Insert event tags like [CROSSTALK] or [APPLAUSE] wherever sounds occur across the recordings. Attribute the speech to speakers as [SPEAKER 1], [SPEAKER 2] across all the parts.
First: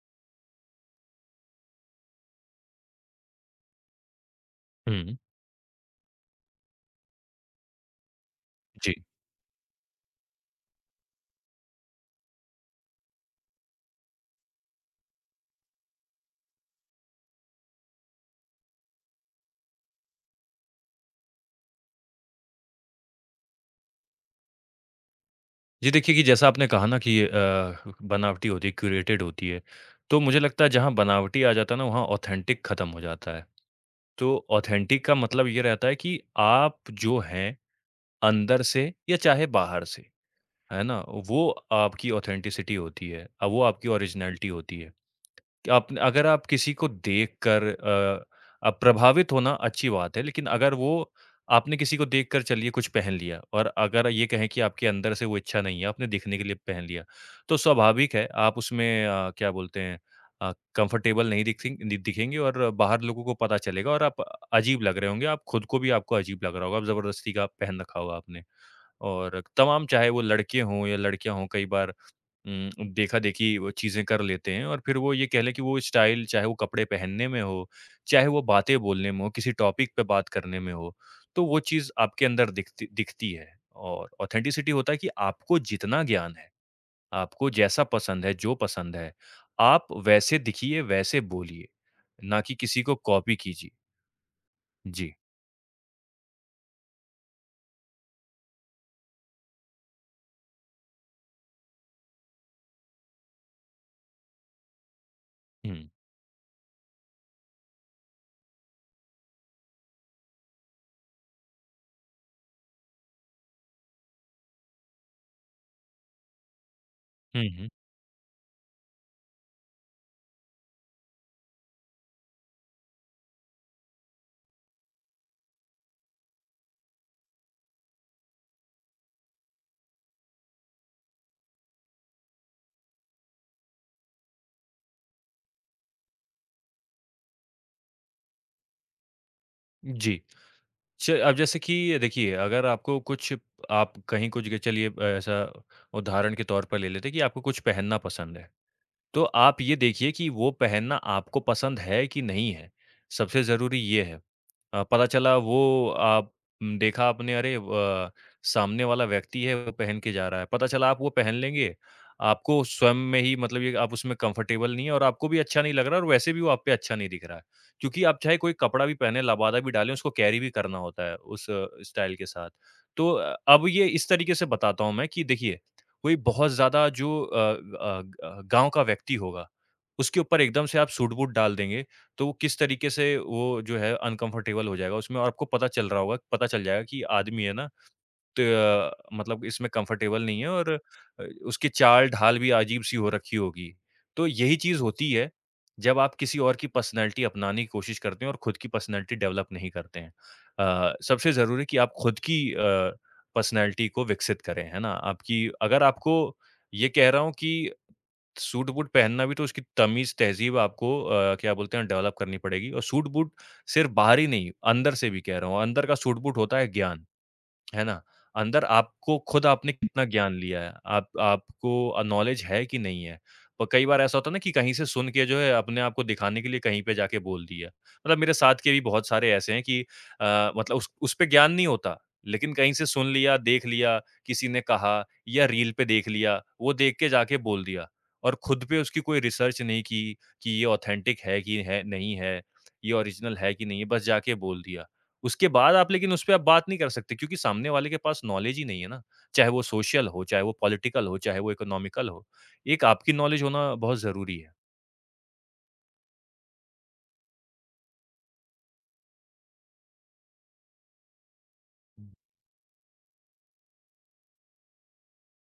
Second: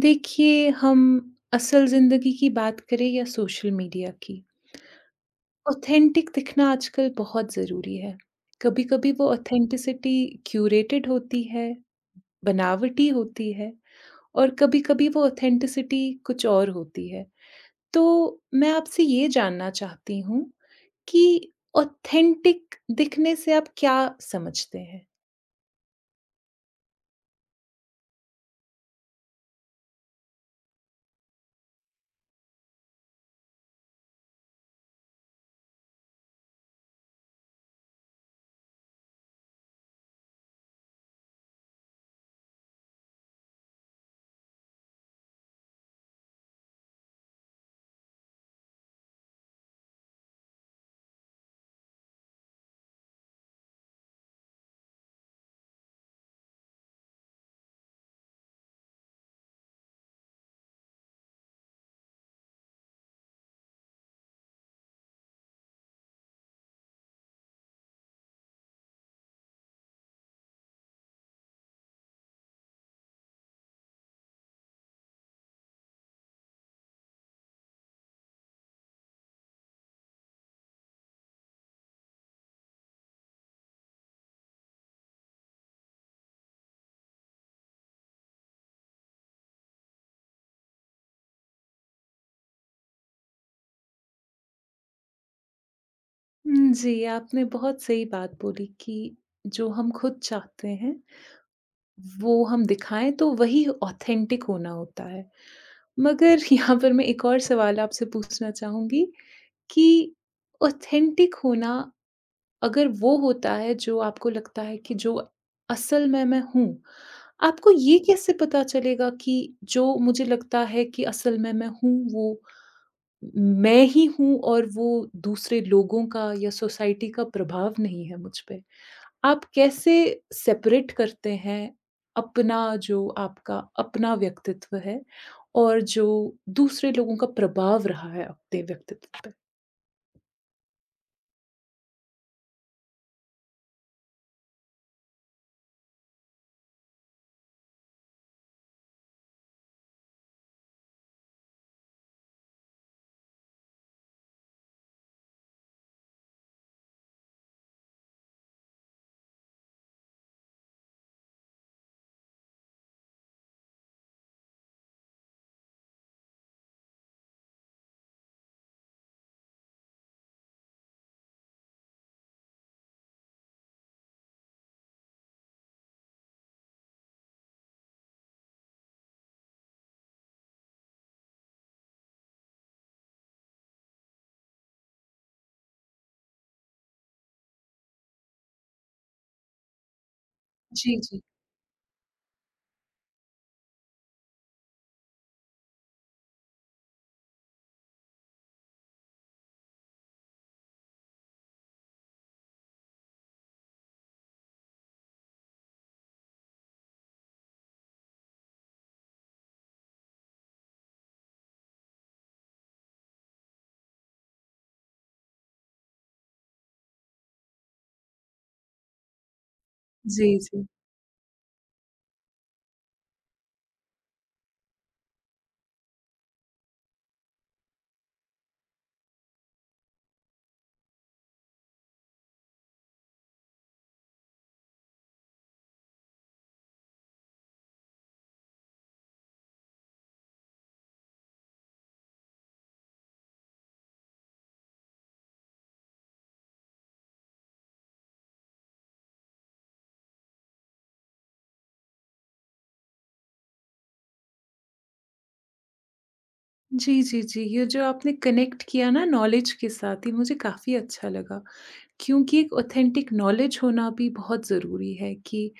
[SPEAKER 1] देखिए, हम असल ज़िंदगी की बात करें या सोशल मीडिया की,
[SPEAKER 2] हुँ।
[SPEAKER 1] ऑथेंटिक दिखना आजकल बहुत ज़रूरी है।
[SPEAKER 2] जी।
[SPEAKER 1] कभी-कभी वो ऑथेंटिसिटी क्यूरेटेड होती है, बनावटी होती है और कभी-कभी वो ऑथेंटिसिटी कुछ और होती है। तो मैं आपसे ये जानना चाहती हूँ कि ऑथेंटिक दिखने से आप क्या समझते हैं?
[SPEAKER 2] जी, देखिए कि जैसा आपने कहा ना कि ये बनावटी होती है, क्यूरेटेड होती है, तो मुझे लगता है जहाँ बनावटी आ जाता है ना, वहाँ ऑथेंटिक खत्म हो जाता है। तो ऑथेंटिक का मतलब ये रहता है कि आप जो हैं, अंदर से या चाहे बाहर से, है ना? वो आपकी ऑथेंटिसिटी होती है। वो आपकी ओरिजिनैलिटी होती है। आप अगर आप किसी को देखकर आप प्रभावित होना अच्छी बात है, लेकिन अगर वो आपने किसी को देखकर चलिए कुछ पहन लिया और अगर ये कहें कि आपके अंदर से वो इच्छा नहीं है, आपने दिखने के लिए पहन लिया, तो स्वाभाविक है आप उसमें क्या बोलते हैं कंफर्टेबल नहीं दिखेंगे और बाहर लोगों को पता चलेगा और आप अजीब लग रहे होंगे, आप खुद को भी आपको अजीब लग रहा होगा, आप ज़बरदस्ती का पहन रखा होगा आपने। और तमाम चाहे वो लड़के हों या लड़कियाँ हों, कई बार देखा-देखी वो चीज़ें कर लेते हैं और फिर वो ये कह लें कि वो स्टाइल चाहे वो कपड़े पहनने में हो, चाहे वो बातें बोलने में हो, किसी टॉपिक पे बात करने में हो, तो वो चीज़ आपके अंदर दिखती दिखती है। और ऑथेंटिसिटी होता है कि आपको जितना ज्ञान है, आपको जैसा पसंद है, जो पसंद है, आप वैसे दिखिए, वैसे बोलिए, ना कि किसी को कॉपी कीजिए। जी।
[SPEAKER 1] हुँ, जी, आपने बहुत सही बात बोली कि जो हम खुद चाहते हैं वो हम दिखाएँ तो वही ऑथेंटिक होना होता है।
[SPEAKER 2] हुँ।
[SPEAKER 1] मगर [LAUGHS] यहाँ पर मैं एक और सवाल आपसे पूछना चाहूँगी कि ऑथेंटिक होना अगर वो होता है जो आपको लगता है कि जो असल में मैं हूँ,
[SPEAKER 2] हुँ, हुँ।
[SPEAKER 1] आपको ये कैसे पता चलेगा कि जो मुझे लगता है कि असल में मैं हूँ वो मैं ही हूँ और वो दूसरे लोगों का या सोसाइटी का प्रभाव नहीं है मुझ पे। आप कैसे सेपरेट करते हैं अपना जो आपका अपना व्यक्तित्व है और जो दूसरे लोगों का प्रभाव रहा है अपने व्यक्तित्व पे?
[SPEAKER 2] जी। च अब जैसे कि देखिए, अगर आपको कुछ आप कहीं कुछ चलिए ऐसा उदाहरण के तौर पर ले लेते हैं कि आपको कुछ पहनना पसंद है। तो आप ये देखिए कि वो पहनना आपको पसंद है कि नहीं है, सबसे ज़रूरी ये है। पता चला वो आप देखा आपने अरे व सामने वाला व्यक्ति है वो पहन के जा रहा है, पता चला आप वो पहन लेंगे, आपको स्वयं में ही मतलब ये आप उसमें कंफर्टेबल नहीं है और आपको भी अच्छा नहीं लग रहा है और वैसे भी वो आप पे अच्छा नहीं दिख रहा है। क्योंकि आप चाहे कोई कपड़ा भी पहने, लबादा भी डालें, उसको कैरी भी करना होता है उस स्टाइल के साथ। तो अब ये इस तरीके से बताता हूँ मैं कि देखिए कोई बहुत ज़्यादा जो गाँव का व्यक्ति होगा, उसके ऊपर एकदम से आप सूट-बूट डाल देंगे, तो वो किस तरीके से वो जो है अनकम्फ़र्टेबल हो जाएगा उसमें और आपको पता चल रहा होगा पता चल जाएगा कि ये आदमी है ना त मतलब इसमें कंफर्टेबल नहीं है और
[SPEAKER 1] जी, जी।
[SPEAKER 2] उसकी चाल-ढाल भी अजीब-सी हो रखी होगी। तो यही चीज़ होती है, जब आप किसी और की पर्सनैलिटी अपनाने की कोशिश करते हैं और खुद की पर्सनैलिटी डेवलप नहीं करते हैं। सबसे ज़रूरी है कि आप खुद की पर्सनैलिटी को विकसित करें, है ना? आपकी अगर आपको ये कह रहा हूँ कि सूट-बूट पहनना भी तो उसकी तमीज़-तहज़ीब आपको क्या बोलते हैं डेवलप करनी पड़ेगी और सूट-बूट सिर्फ़ बाहरी नहीं, अंदर से भी कह रहा हूँ। अंदर का सूट-बूट होता है ज्ञान। है ना? अंदर आपको खुद आपने कितना ज्ञान
[SPEAKER 1] जी,
[SPEAKER 2] लिया
[SPEAKER 1] जी।
[SPEAKER 2] है, आप आपको नॉलेज है कि नहीं है? और कई बार ऐसा होता है ना कि कहीं से सुन के जो है अपने आप को दिखाने के लिए कहीं पे जाके बोल दिया। मतलब मेरे साथ के भी बहुत सारे ऐसे हैं कि मतलब उस पे ज्ञान नहीं होता, लेकिन कहीं से सुन लिया, देख लिया, किसी ने कहा या रील पे देख लिया, वो देख के जाके बोल दिया। और खुद पे उसकी कोई रिसर्च नहीं की कि ये ऑथेंटिक है कि है नहीं है, ये ओरिजिनल है कि नहीं है, बस जाके बोल दिया। उसके बाद आप लेकिन उसपे आप बात नहीं कर सकते क्योंकि सामने वाले के पास नॉलेज ही नहीं है ना। चाहे वो सोशल हो, चाहे वो पॉलिटिकल हो, चाहे वो इकोनॉमिकल हो। एक आपकी नॉलेज होना बहुत ज़रूरी है।
[SPEAKER 1] जी, जी, जी। ये जो आपने कनेक्ट किया ना नॉलेज के साथ, ये मुझे काफ़ी अच्छा लगा। क्योंकि एक ऑथेंटिक नॉलेज होना भी बहुत ज़रूरी है कि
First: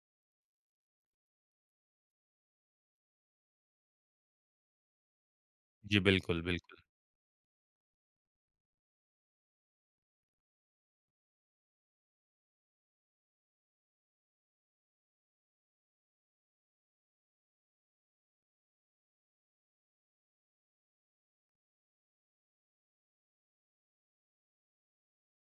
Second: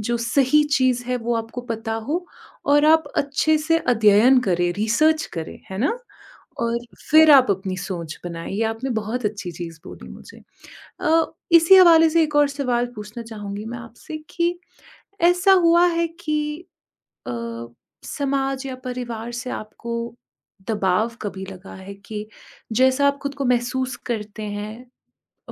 [SPEAKER 1] जो सही चीज़ है वो आपको पता हो और आप अच्छे से अध्ययन करें, रिसर्च करें, है ना?
[SPEAKER 2] जी, बिल्कुल, बिल्कुल।
[SPEAKER 1] और फिर आप अपनी सोच बनाएँ, ये आपने बहुत अच्छी चीज़ बोली मुझे। अ, इसी हवाले से एक और सवाल पूछना चाहूँगी मैं आपसे कि ऐसा हुआ है कि अ, समाज या परिवार से आपको दबाव कभी लगा है कि जैसा आप खुद को महसूस करते हैं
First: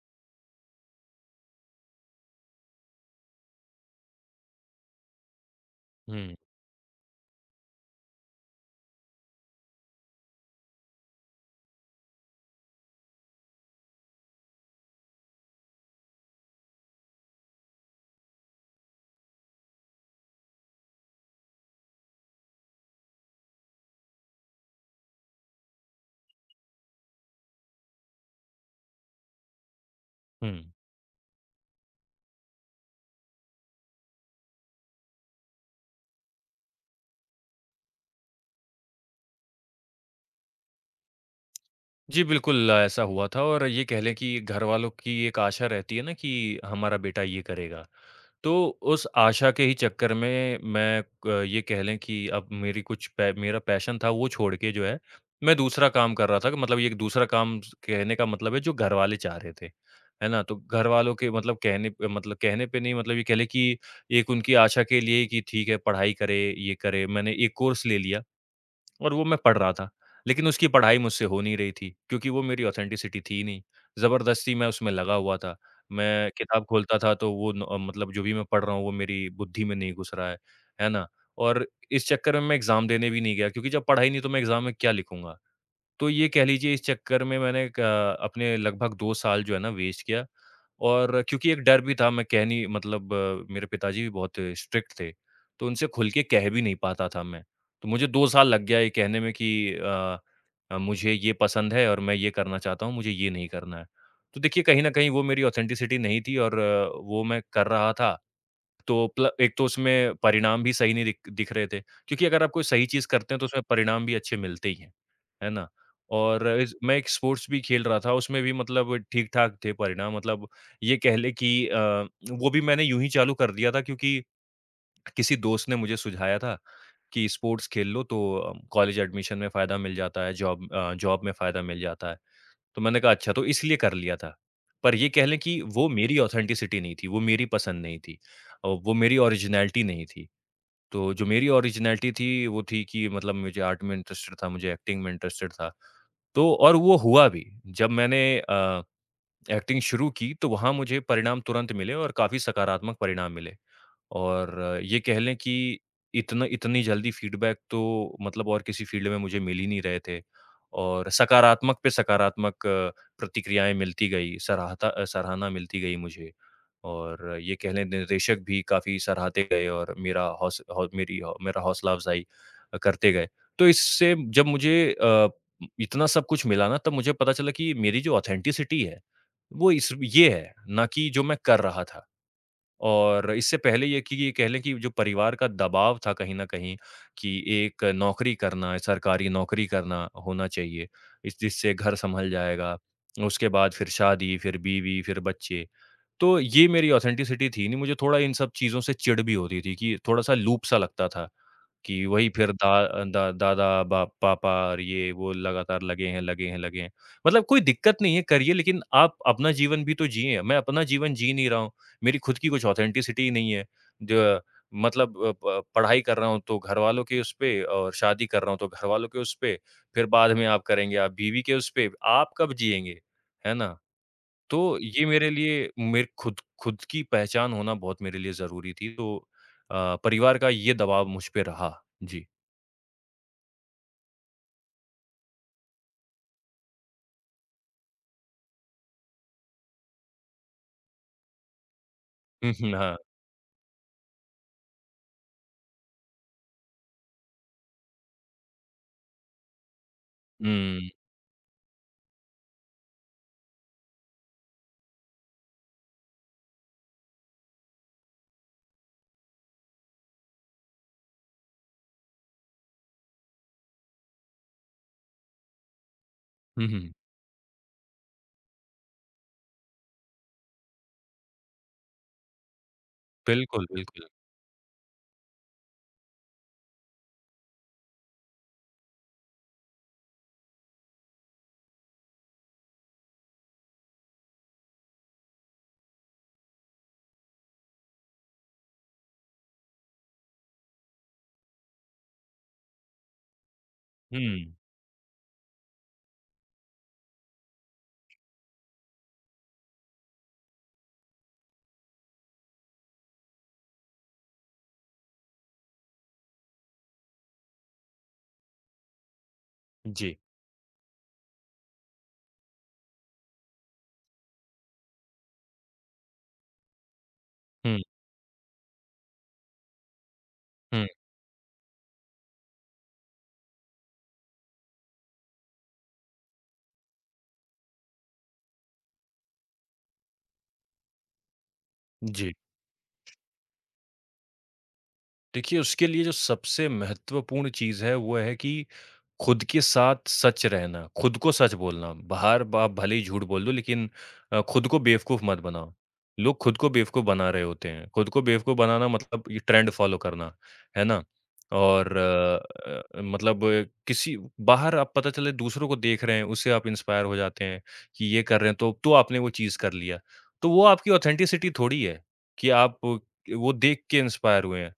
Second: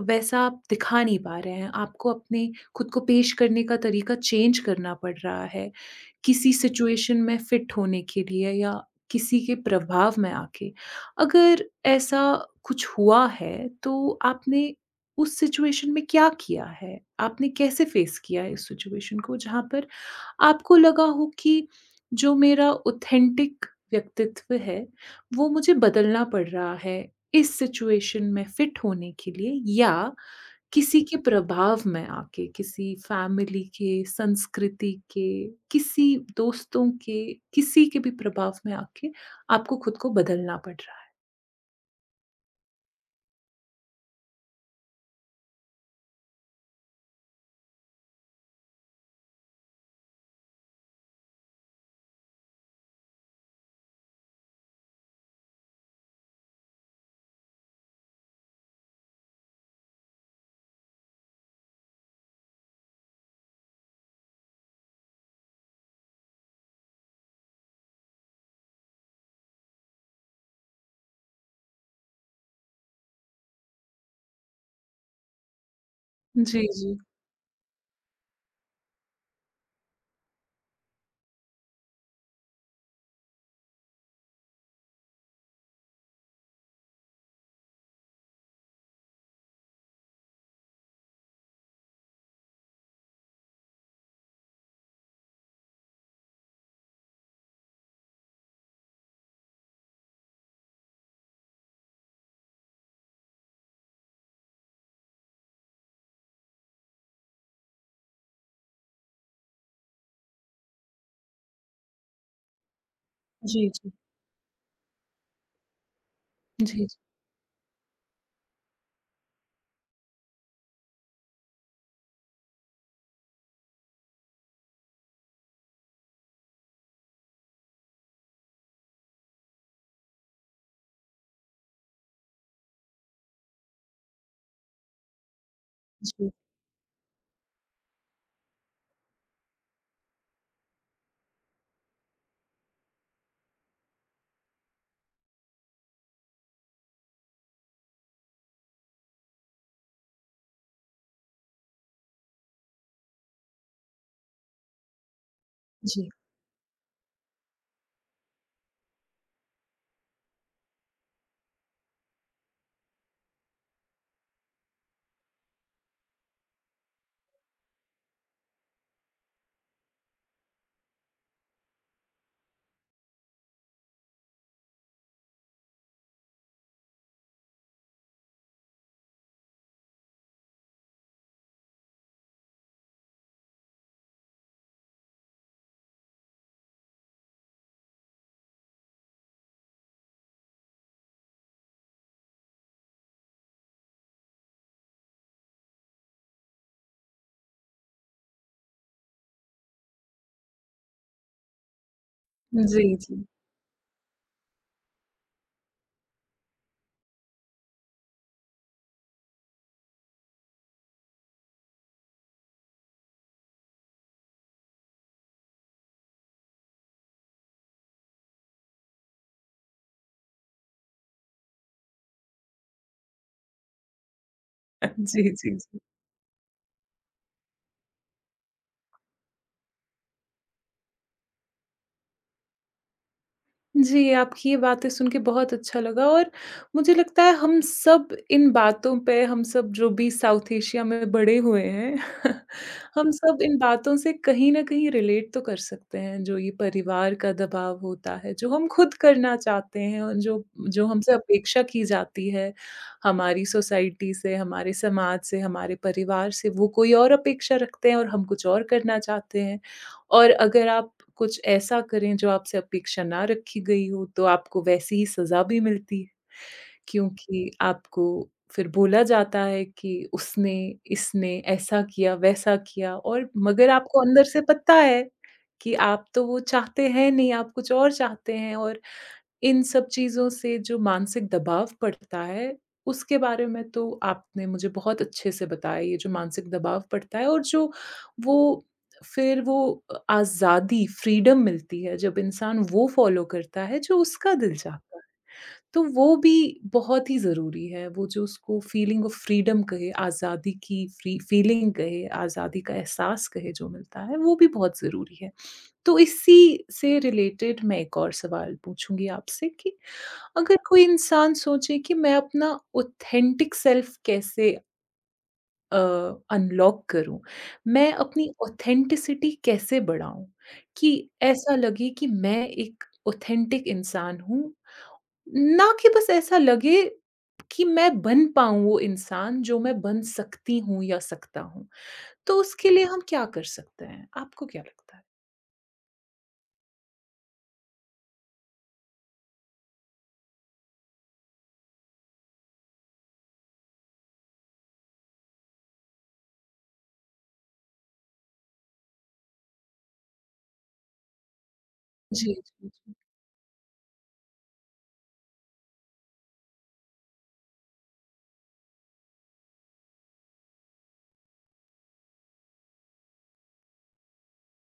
[SPEAKER 1] वैसा आप दिखा नहीं पा रहे हैं। आपको अपने खुद को पेश करने का तरीका चेंज करना पड़ रहा है।
[SPEAKER 2] हुँ,
[SPEAKER 1] किसी सिचुएशन में फिट होने के लिए या किसी के प्रभाव में आके, अगर ऐसा कुछ हुआ है, तो आपने उस सिचुएशन में क्या किया है? आपने कैसे फेस किया है इस सिचुएशन को जहाँ पर आपको लगा हो कि जो मेरा ऑथेंटिक व्यक्तित्व है, वो मुझे बदलना पड़ रहा है, इस सिचुएशन में फिट होने के लिए या
[SPEAKER 2] हुँ।
[SPEAKER 1] किसी के प्रभाव में आके, किसी फैमिली के, संस्कृति के, किसी दोस्तों के, किसी के भी प्रभाव में आके आपको खुद को बदलना पड़ रहा है।
[SPEAKER 2] जी, बिल्कुल ऐसा हुआ था और ये कह लें कि घरवालों की एक आशा रहती है ना कि हमारा बेटा ये करेगा। तो उस आशा के ही चक्कर में मैं क ये कह लें कि अब मेरी कुछ पै मेरा पैशन था वो छोड़ के जो है, मैं दूसरा काम कर रहा था मतलब ये एक दूसरा काम स कहने का मतलब है जो घरवाले चाह रहे थे। है ना? तो घरवालों के मतलब कहने पे नहीं मतलब ये कह लें कि एक उनकी आशा के लिए कि ठीक है पढ़ाई करे, ये करे, मैंने एक कोर्स ले लिया। और वो मैं पढ़ रहा था। लेकिन उसकी पढ़ाई मुझसे हो नहीं रही थी, क्योंकि वो मेरी ऑथेंटिसिटी थी ही नहीं। ज़बरदस्ती मैं उसमें लगा हुआ था। मैं किताब
[SPEAKER 1] जी, जी।
[SPEAKER 2] खोलता था तो वो न मतलब जो भी मैं पढ़ रहा हूँ वो मेरी बुद्धि में नहीं घुस रहा है। है ना? और इस चक्कर में मैं एग्ज़ाम देने भी नहीं गया क्योंकि जब पढ़ा ही नहीं तो मैं एग्ज़ाम में क्या लिखूँगा? तो ये कह लीजिए इस चक्कर में मैंने क अपने लगभग 2 साल जो है ना वेस्ट किया और क्योंकि एक डर भी था मैं कह नहीं मतलब मेरे पिताजी भी बहुत स्ट्रिक्ट थे, तो उनसे खुल के कह भी नहीं पाता था मैं। तो मुझे 2 साल लग गया ये कहने में कि मुझे ये पसंद है और मैं ये करना चाहता हूँ, मुझे ये नहीं करना है। तो देखिए कहीं न कहीं वो मेरी ऑथेंटिसिटी नहीं थी और वो मैं कर रहा था तो प्ल एक तो उसमें परिणाम भी सही नहीं दिख दिख रहे थे, क्योंकि अगर आप कोई सही चीज़ करते हैं तो उसमें
[SPEAKER 1] जी, जी।
[SPEAKER 2] परिणाम भी अच्छे मिलते ही हैं, है ना? और इस
[SPEAKER 1] जी, जी।
[SPEAKER 2] मैं एक स्पोर्ट्स भी खेल रहा था, उसमें भी मतलब ठीक-ठाक थे परिणाम मतलब ये कह लें कि वो भी मैंने यूँ ही चालू कर दिया था क्योंकि किसी दोस्त ने मुझे सुझाया था कि स्पोर्ट्स खेल लो तो कॉलेज एडमिशन में फ़ायदा मिल जाता है, जॉब में फ़ायदा मिल जाता है। तो मैंने कहा अच्छा तो इसलिए कर लिया था। पर ये कह लें कि वो
[SPEAKER 1] जी,
[SPEAKER 2] मेरी
[SPEAKER 1] जी।
[SPEAKER 2] ऑथेंटिसिटी नहीं थी, वो मेरी पसंद नहीं थी। वो मेरी ओरिजिनैलिटी नहीं थी। तो जो मेरी ओरिजिनैलिटी थी वो थी कि मतलब मुझे आर्ट में इंटरेस्टेड था, मुझे एक्टिंग में इंटरेस्टेड था। तो और वो हुआ भी। जब मैंने एक्टिंग शुरू की तो वहाँ मुझे परिणाम तुरंत मिले और काफ़ी सकारात्मक परिणाम मिले। और ये कह लें कि
[SPEAKER 1] जी,
[SPEAKER 2] इतना इतनी जल्दी फीडबैक तो मतलब और किसी फील्ड में मुझे मिल ही नहीं रहे थे और सकारात्मक पे सकारात्मक प्रतिक्रियाएँ मिलती गई, सराहना मिलती गई मुझे। और ये कह लें निर्देशक भी काफ़ी सराहते गए और मेरा हौस हौ मेरी हौ मेरा हौसला अफ़ज़ाई करते गए। तो इससे जब मुझे इतना सब कुछ मिला ना तब मुझे पता चला कि मेरी जो ऑथेंटिसिटी है, वो इस ये है, ना कि जो मैं कर रहा था। और इससे पहले ये कि ये कह लें कि जो परिवार का दबाव था कहीं न कहीं कि एक नौकरी करना है, सरकारी नौकरी करना होना चाहिए, इस जिससे घर सँभल जाएगा। उसके बाद फिर शादी, फिर बीवी, फिर बच्चे। तो ये मेरी ऑथेंटिसिटी थी नहीं, मुझे थोड़ा इन सब चीज़ों से चिढ़ भी होती थी कि थोड़ा-सा लूप सा लगता था। कि वही फिर
[SPEAKER 1] [LAUGHS]
[SPEAKER 2] दा
[SPEAKER 1] जी।
[SPEAKER 2] दा दादा, बा पापा और ये वो लगातार लगे हैं, लगे हैं, लगे हैं। मतलब कोई दिक्कत नहीं है, करिए लेकिन आप अपना जीवन भी तो जिएँ। मैं अपना जीवन जी नहीं रहा हूँ, मेरी खुद की कुछ ऑथेंटिसिटी ही नहीं है। जो मतलब अ, प पढ़ाई कर रहा हूँ तो घरवालों के उस पे और शादी कर रहा हूँ तो घरवालों के उस पे, फिर बाद में आप करेंगे आप बीवी के उस पे, आप कब जिएँगे? है ना? तो ये
[SPEAKER 1] जी,
[SPEAKER 2] मेरे लिए
[SPEAKER 1] जी, जी।
[SPEAKER 2] मेरे खुद खुद की पहचान होना बहुत मेरे लिए ज़रूरी थी, तो परिवार का ये दबाव मुझ पे रहा। जी।
[SPEAKER 1] जी, आपकी ये बातें सुन के बहुत अच्छा लगा और मुझे लगता है हम सब इन बातों पे हम सब जो भी साउथ एशिया में बड़े हुए हैं, [LAUGHS]
[SPEAKER 2] हुँ, हुँ, हाँ।
[SPEAKER 1] हम सब इन बातों से कहीं न कहीं रिलेट तो कर सकते हैं, जो ये परिवार का दबाव होता है, जो हम खुद करना चाहते हैं और जो जो
[SPEAKER 2] हुँ।
[SPEAKER 1] हमसे अपेक्षा की जाती है, हमारी सोसाइटी से, हमारे समाज से, हमारे परिवार से, वो कोई और अपेक्षा रखते हैं और हम कुछ और करना चाहते हैं। और अगर आप कुछ ऐसा करें जो आपसे अपेक्षा ना रखी गई हो, तो आपको वैसी ही सज़ा भी मिलती है,
[SPEAKER 2] हुँ, हुँ।
[SPEAKER 1] क्योंकि आपको फिर बोला जाता है कि इसने ऐसा किया, वैसा किया और
[SPEAKER 2] बिल्कुल,
[SPEAKER 1] मगर आपको
[SPEAKER 2] बिल्कुल।
[SPEAKER 1] अंदर से पता है कि आप तो वो चाहते हैं नहीं, आप कुछ और चाहते हैं और इन सब चीज़ों से जो मानसिक दबाव पड़ता है, उसके बारे में तो आपने मुझे बहुत अच्छे से बताया, ये जो मानसिक दबाव पड़ता है और जो वो फिर वो अ, आज़ादी, फ्रीडम मिलती है जब इंसान वो फ़ॉलो करता है जो उसका
[SPEAKER 2] हुँ।
[SPEAKER 1] दिल चाहता है। तो वो भी बहुत ही ज़रूरी है, वो जो उसको फीलिंग ऑफ फ्रीडम कहे, आज़ादी की फ्री फीलिंग कहे, आज़ादी का एहसास कहे जो मिलता है, वो भी बहुत ज़रूरी है। तो इसी से रिलेटेड मैं एक और सवाल पूछूँगी आपसे कि
[SPEAKER 2] जी।
[SPEAKER 1] अगर कोई इंसान सोचे कि मैं अपना ऑथेंटिक सेल्फ कैसे अनलॉक करूं,
[SPEAKER 2] हुँ,
[SPEAKER 1] मैं अपनी ऑथेंटिसिटी कैसे बढ़ाऊं
[SPEAKER 2] हुँ।
[SPEAKER 1] कि ऐसा लगे कि मैं एक ऑथेंटिक इंसान हूं, ना कि बस ऐसा लगे कि मैं बन पाऊं वो इंसान जो मैं बन सकती हूं या सकता हूं।
[SPEAKER 2] जी।
[SPEAKER 1] तो उसके लिए हम क्या कर सकते हैं, आपको क्या लगता है?
[SPEAKER 2] देखिए, उसके लिए जो सबसे महत्वपूर्ण चीज़ है, वो है कि खुद के साथ सच रहना, खुद को सच बोलना। बाहर ब आप भले ही झूठ बोल दो, लेकिन खुद को बेवकूफ़ मत बनाओ। लोग खुद को बेवकूफ़ बना रहे होते हैं। खुद को बेवकूफ़ बनाना मतलब ये ट्रेंड फ़ॉलो करना, है ना? और
[SPEAKER 1] जी, जी, जी।
[SPEAKER 2] मतलब किसी बाहर आप पता चले दूसरों को देख रहे हैं, उससे आप इंस्पायर हो जाते हैं कि ये कर रहे हैं, तो आपने वो चीज़ कर लिया। तो वो आपकी ऑथेंटिसिटी थोड़ी है कि आप वो देख के इंस्पायर हुए हैं।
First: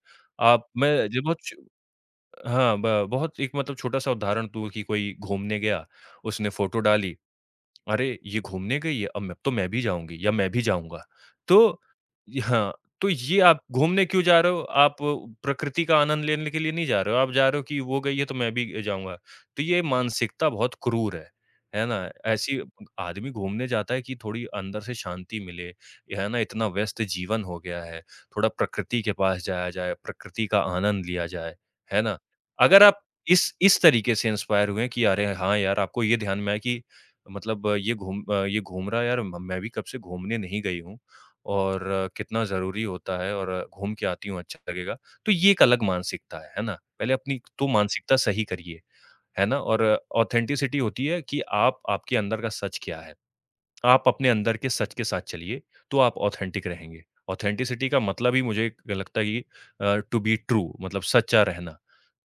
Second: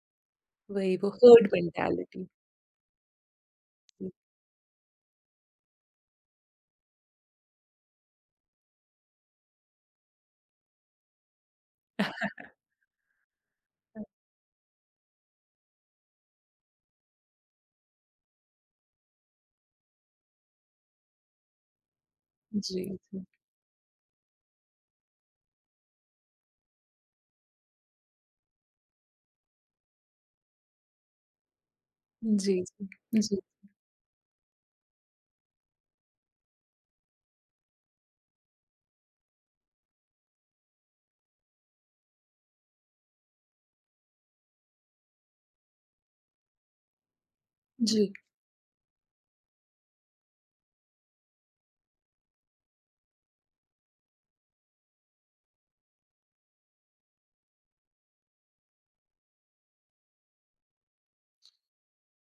[SPEAKER 2] आप
[SPEAKER 1] वही
[SPEAKER 2] मैं
[SPEAKER 1] वो
[SPEAKER 2] जब बहुत
[SPEAKER 1] हर्ड
[SPEAKER 2] च
[SPEAKER 1] मेंटालिटी।
[SPEAKER 2] हाँ, ब बहुत एक मतलब
[SPEAKER 1] जी,
[SPEAKER 2] छोटा-सा उदाहरण दूँ कि कोई घूमने गया, उसने फ़ोटो डाली अरे! ये घूमने गई है, अब मैं भी जाऊँगी या मैं भी जाऊँगा। तो य हाँ, तो ये आप घूमने क्यों जा रहे हो? आप प्रकृति का आनंद लेने के लिए नहीं जा रहे हो, आप जा रहे हो कि वो गई है तो मैं भी जाऊँगा। तो ये मानसिकता बहुत क्रूर है ना? ऐसी
[SPEAKER 1] जी,
[SPEAKER 2] आदमी घूमने जाता है कि थोड़ी अंदर से शांति मिले, ये है ना? इतना व्यस्त जीवन हो गया है, थोड़ा प्रकृति के पास जाया जाए, प्रकृति का आनंद लिया जाए, है ना?
[SPEAKER 1] जी।
[SPEAKER 2] अगर
[SPEAKER 1] जी,
[SPEAKER 2] आप
[SPEAKER 1] जी,
[SPEAKER 2] इस तरीके से इंस्पायर हुए हैं कि अरे! हाँ यार, आपको ये ध्यान में आया कि मतलब ये घूम रहा यार म मैं भी कब से घूमने नहीं गई हूँ और कितना ज़रूरी होता है और घूम के आती हूँ अच्छा लगेगा। तो ये एक अलग मानसिकता है ना? पहले अपनी तो
[SPEAKER 1] जी।
[SPEAKER 2] मानसिकता सही करिए, है ना? और ऑथेंटिसिटी होती है कि आप आपके अंदर का सच क्या है? आप अपने अंदर के सच के साथ चलिए, तो आप ऑथेंटिक रहेंगे। ऑथेंटिसिटी का मतलब ही मुझे लगता है कि टू बी ट्रू मतलब सच्चा रहना।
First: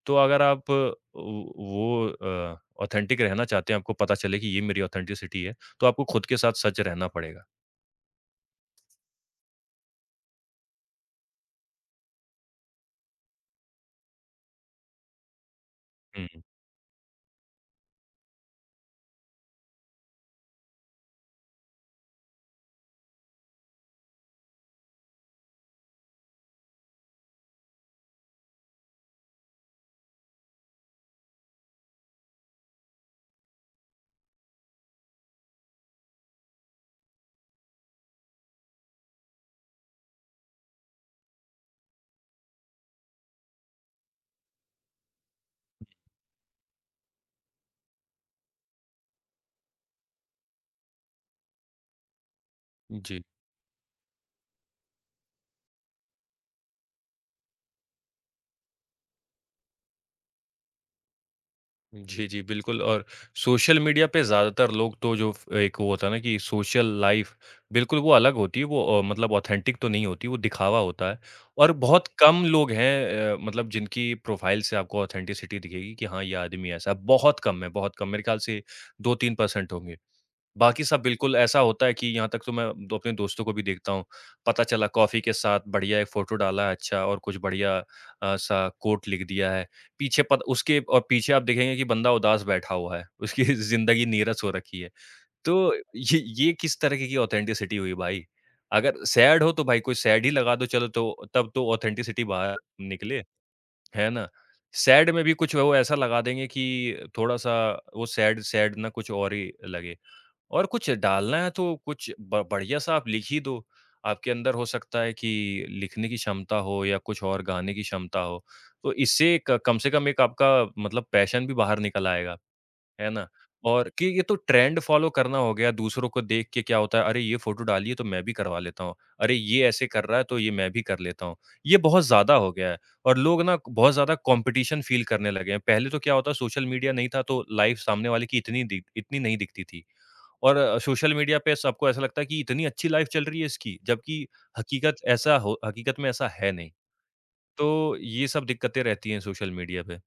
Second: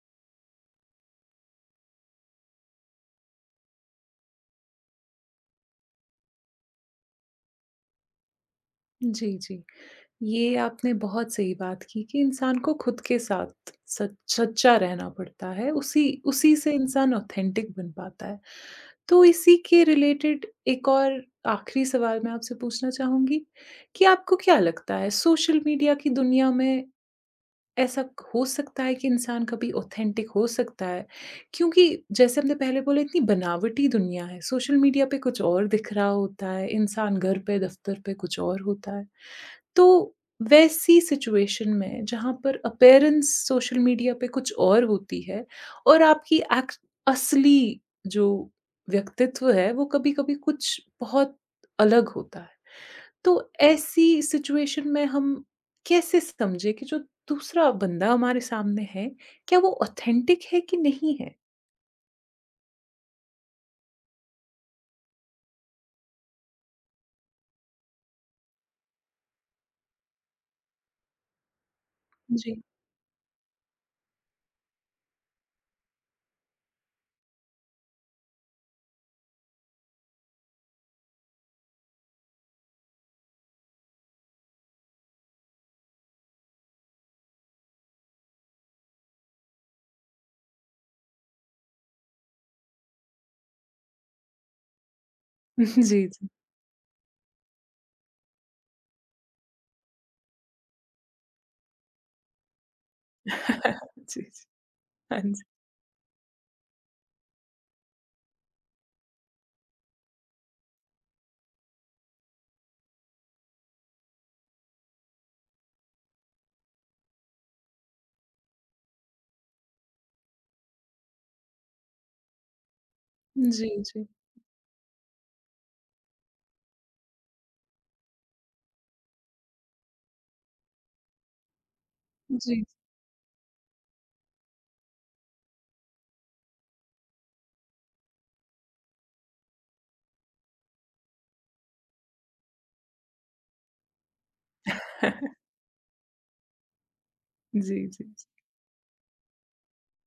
[SPEAKER 2] तो अगर आप ऑथेंटिक रहना चाहते हैं, आपको पता चले कि ये मेरी ऑथेंटिसिटी है, तो आपको खुद के साथ सच रहना पड़ेगा।
[SPEAKER 1] जी, जी। ये आपने बहुत सही बात की कि इंसान को खुद के साथ सच सच्चा रहना पड़ता है, उसी
[SPEAKER 2] हुँ।
[SPEAKER 1] उसी से इंसान ऑथेंटिक बन पाता है। तो इसी के रिलेटेड एक और आखिरी सवाल मैं आपसे पूछना चाहूँगी कि आपको क्या लगता है सोशल मीडिया की दुनिया में ऐसा हो सकता है कि इंसान कभी ऑथेंटिक हो सकता है? क्योंकि जैसे हमने पहले बोला इतनी बनावटी दुनिया है, सोशल मीडिया पे कुछ और दिख रहा होता है, इंसान घर पे दफ्तर पे कुछ और होता है। तो वैसी सिचुएशन में जहाँ पर अपीयरेंस सोशल मीडिया पे कुछ और होती है और आपकी असली जो व्यक्तित्व है वो कभी कभी कुछ बहुत अलग होता है,
[SPEAKER 2] जी।
[SPEAKER 1] तो ऐसी सिचुएशन में हम कैसे समझे कि जो दूसरा बंदा हमारे सामने है, क्या वो ऑथेंटिक है कि नहीं है?
[SPEAKER 2] जी, जी, बिल्कुल और सोशल मीडिया पे ज़्यादातर लोग तो जो फ एक वो होता है ना कि सोशल लाइफ़ बिल्कुल वो अलग होती है, वो मतलब ऑथेंटिक तो नहीं होती, वो दिखावा होता है और बहुत कम
[SPEAKER 1] जी।
[SPEAKER 2] लोग हैं मतलब जिनकी प्रोफ़ाइल से आपको ऑथेंटिसिटी दिखेगी कि हाँ, ये आदमी ऐसा है, बहुत कम, मेरे ख्याल से 2-3% होंगे। बाकी सब बिल्कुल ऐसा होता है कि यहाँ तक तो मैं दो अपने दोस्तों को भी देखता हूँ। पता चला कॉफ़ी के साथ बढ़िया एक फ़ोटो डाला है अच्छा और कुछ बढ़िया सा कोट लिख दिया है। पीछे पत उसके और पीछे आप देखेंगे कि बंदा उदास बैठा हुआ है। उसकी [LAUGHS] ज़िंदगी नीरस हो रखी है। तो
[SPEAKER 1] [LAUGHS] जी,
[SPEAKER 2] ये
[SPEAKER 1] जी।
[SPEAKER 2] ये किस तरीके की ऑथेंटिसिटी हुई भाई? अगर सैड हो तो भाई कोई सैड ही लगा दो चलो तो तब तो ऑथेंटिसिटी बाहर निकले,
[SPEAKER 1] [LAUGHS]
[SPEAKER 2] है
[SPEAKER 1] जी,
[SPEAKER 2] ना?
[SPEAKER 1] जी।
[SPEAKER 2] सैड
[SPEAKER 1] हाँ
[SPEAKER 2] में भी
[SPEAKER 1] जी।
[SPEAKER 2] कुछ वो ऐसा लगा देंगे कि थोड़ा-सा वो सैड सैड ना कुछ और ही लगे। और कुछ डालना है तो कुछ ब बढ़िया-सा आप लिख ही दो। आपके अंदर हो सकता है कि लिखने की क्षमता हो या कुछ और गाने की क्षमता हो। तो इससे क कम से कम एक आपका मतलब पैशन भी बाहर निकल आएगा, है ना?
[SPEAKER 1] जी,
[SPEAKER 2] और कि
[SPEAKER 1] जी।
[SPEAKER 2] ये तो ट्रेंड फ़ॉलो करना हो गया दूसरों को देख के क्या होता है, अरे! ये फ़ोटो डाली है तो मैं भी करवा लेता हूँ। अरे! ये ऐसे कर रहा है तो ये मैं भी कर लेता हूँ। ये बहुत ज़्यादा हो
[SPEAKER 1] जी।
[SPEAKER 2] गया है और लोग ना बहुत ज़्यादा कॉम्पिटिशन फ़ील करने लगे हैं। पहले तो क्या होता सोशल मीडिया नहीं था तो लाइफ़ सामने वाले की इतनी नहीं दिखती थी। और सोशल मीडिया पे सबको ऐसा लगता है कि इतनी अच्छी लाइफ चल रही है इसकी, जबकि
[SPEAKER 1] [LAUGHS]
[SPEAKER 2] हकीकत में ऐसा है नहीं।
[SPEAKER 1] जी,
[SPEAKER 2] तो
[SPEAKER 1] जी, जी।
[SPEAKER 2] ये सब दिक्कतें रहती हैं सोशल मीडिया पे।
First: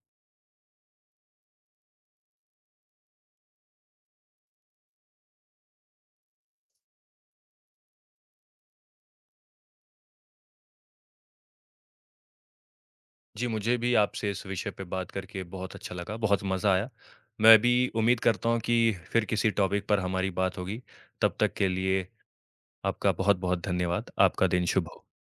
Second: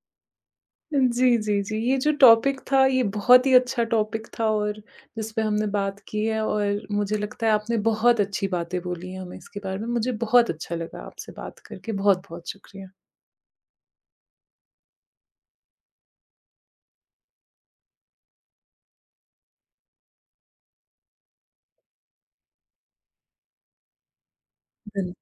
[SPEAKER 1] जी, जी, जी। ये जो टॉपिक था, ये बहुत ही अच्छा टॉपिक था और जिस पे हमने बात की है और मुझे लगता है आपने बहुत अच्छी बातें बोली हैं हमें इसके बारे में। मुझे बहुत अच्छा लगा आपसे बात करके। बहुत-बहुत शुक्रिया।
[SPEAKER 2] जी, मुझे भी आपसे इस विषय पे बात करके बहुत अच्छा लगा, बहुत मज़ा आया। मैं भी उम्मीद करता हूँ कि फिर किसी टॉपिक पर हमारी बात होगी। तब तक के लिए आपका बहुत-बहुत धन्यवाद। आपका दिन शुभ हो।
[SPEAKER 1] धन्य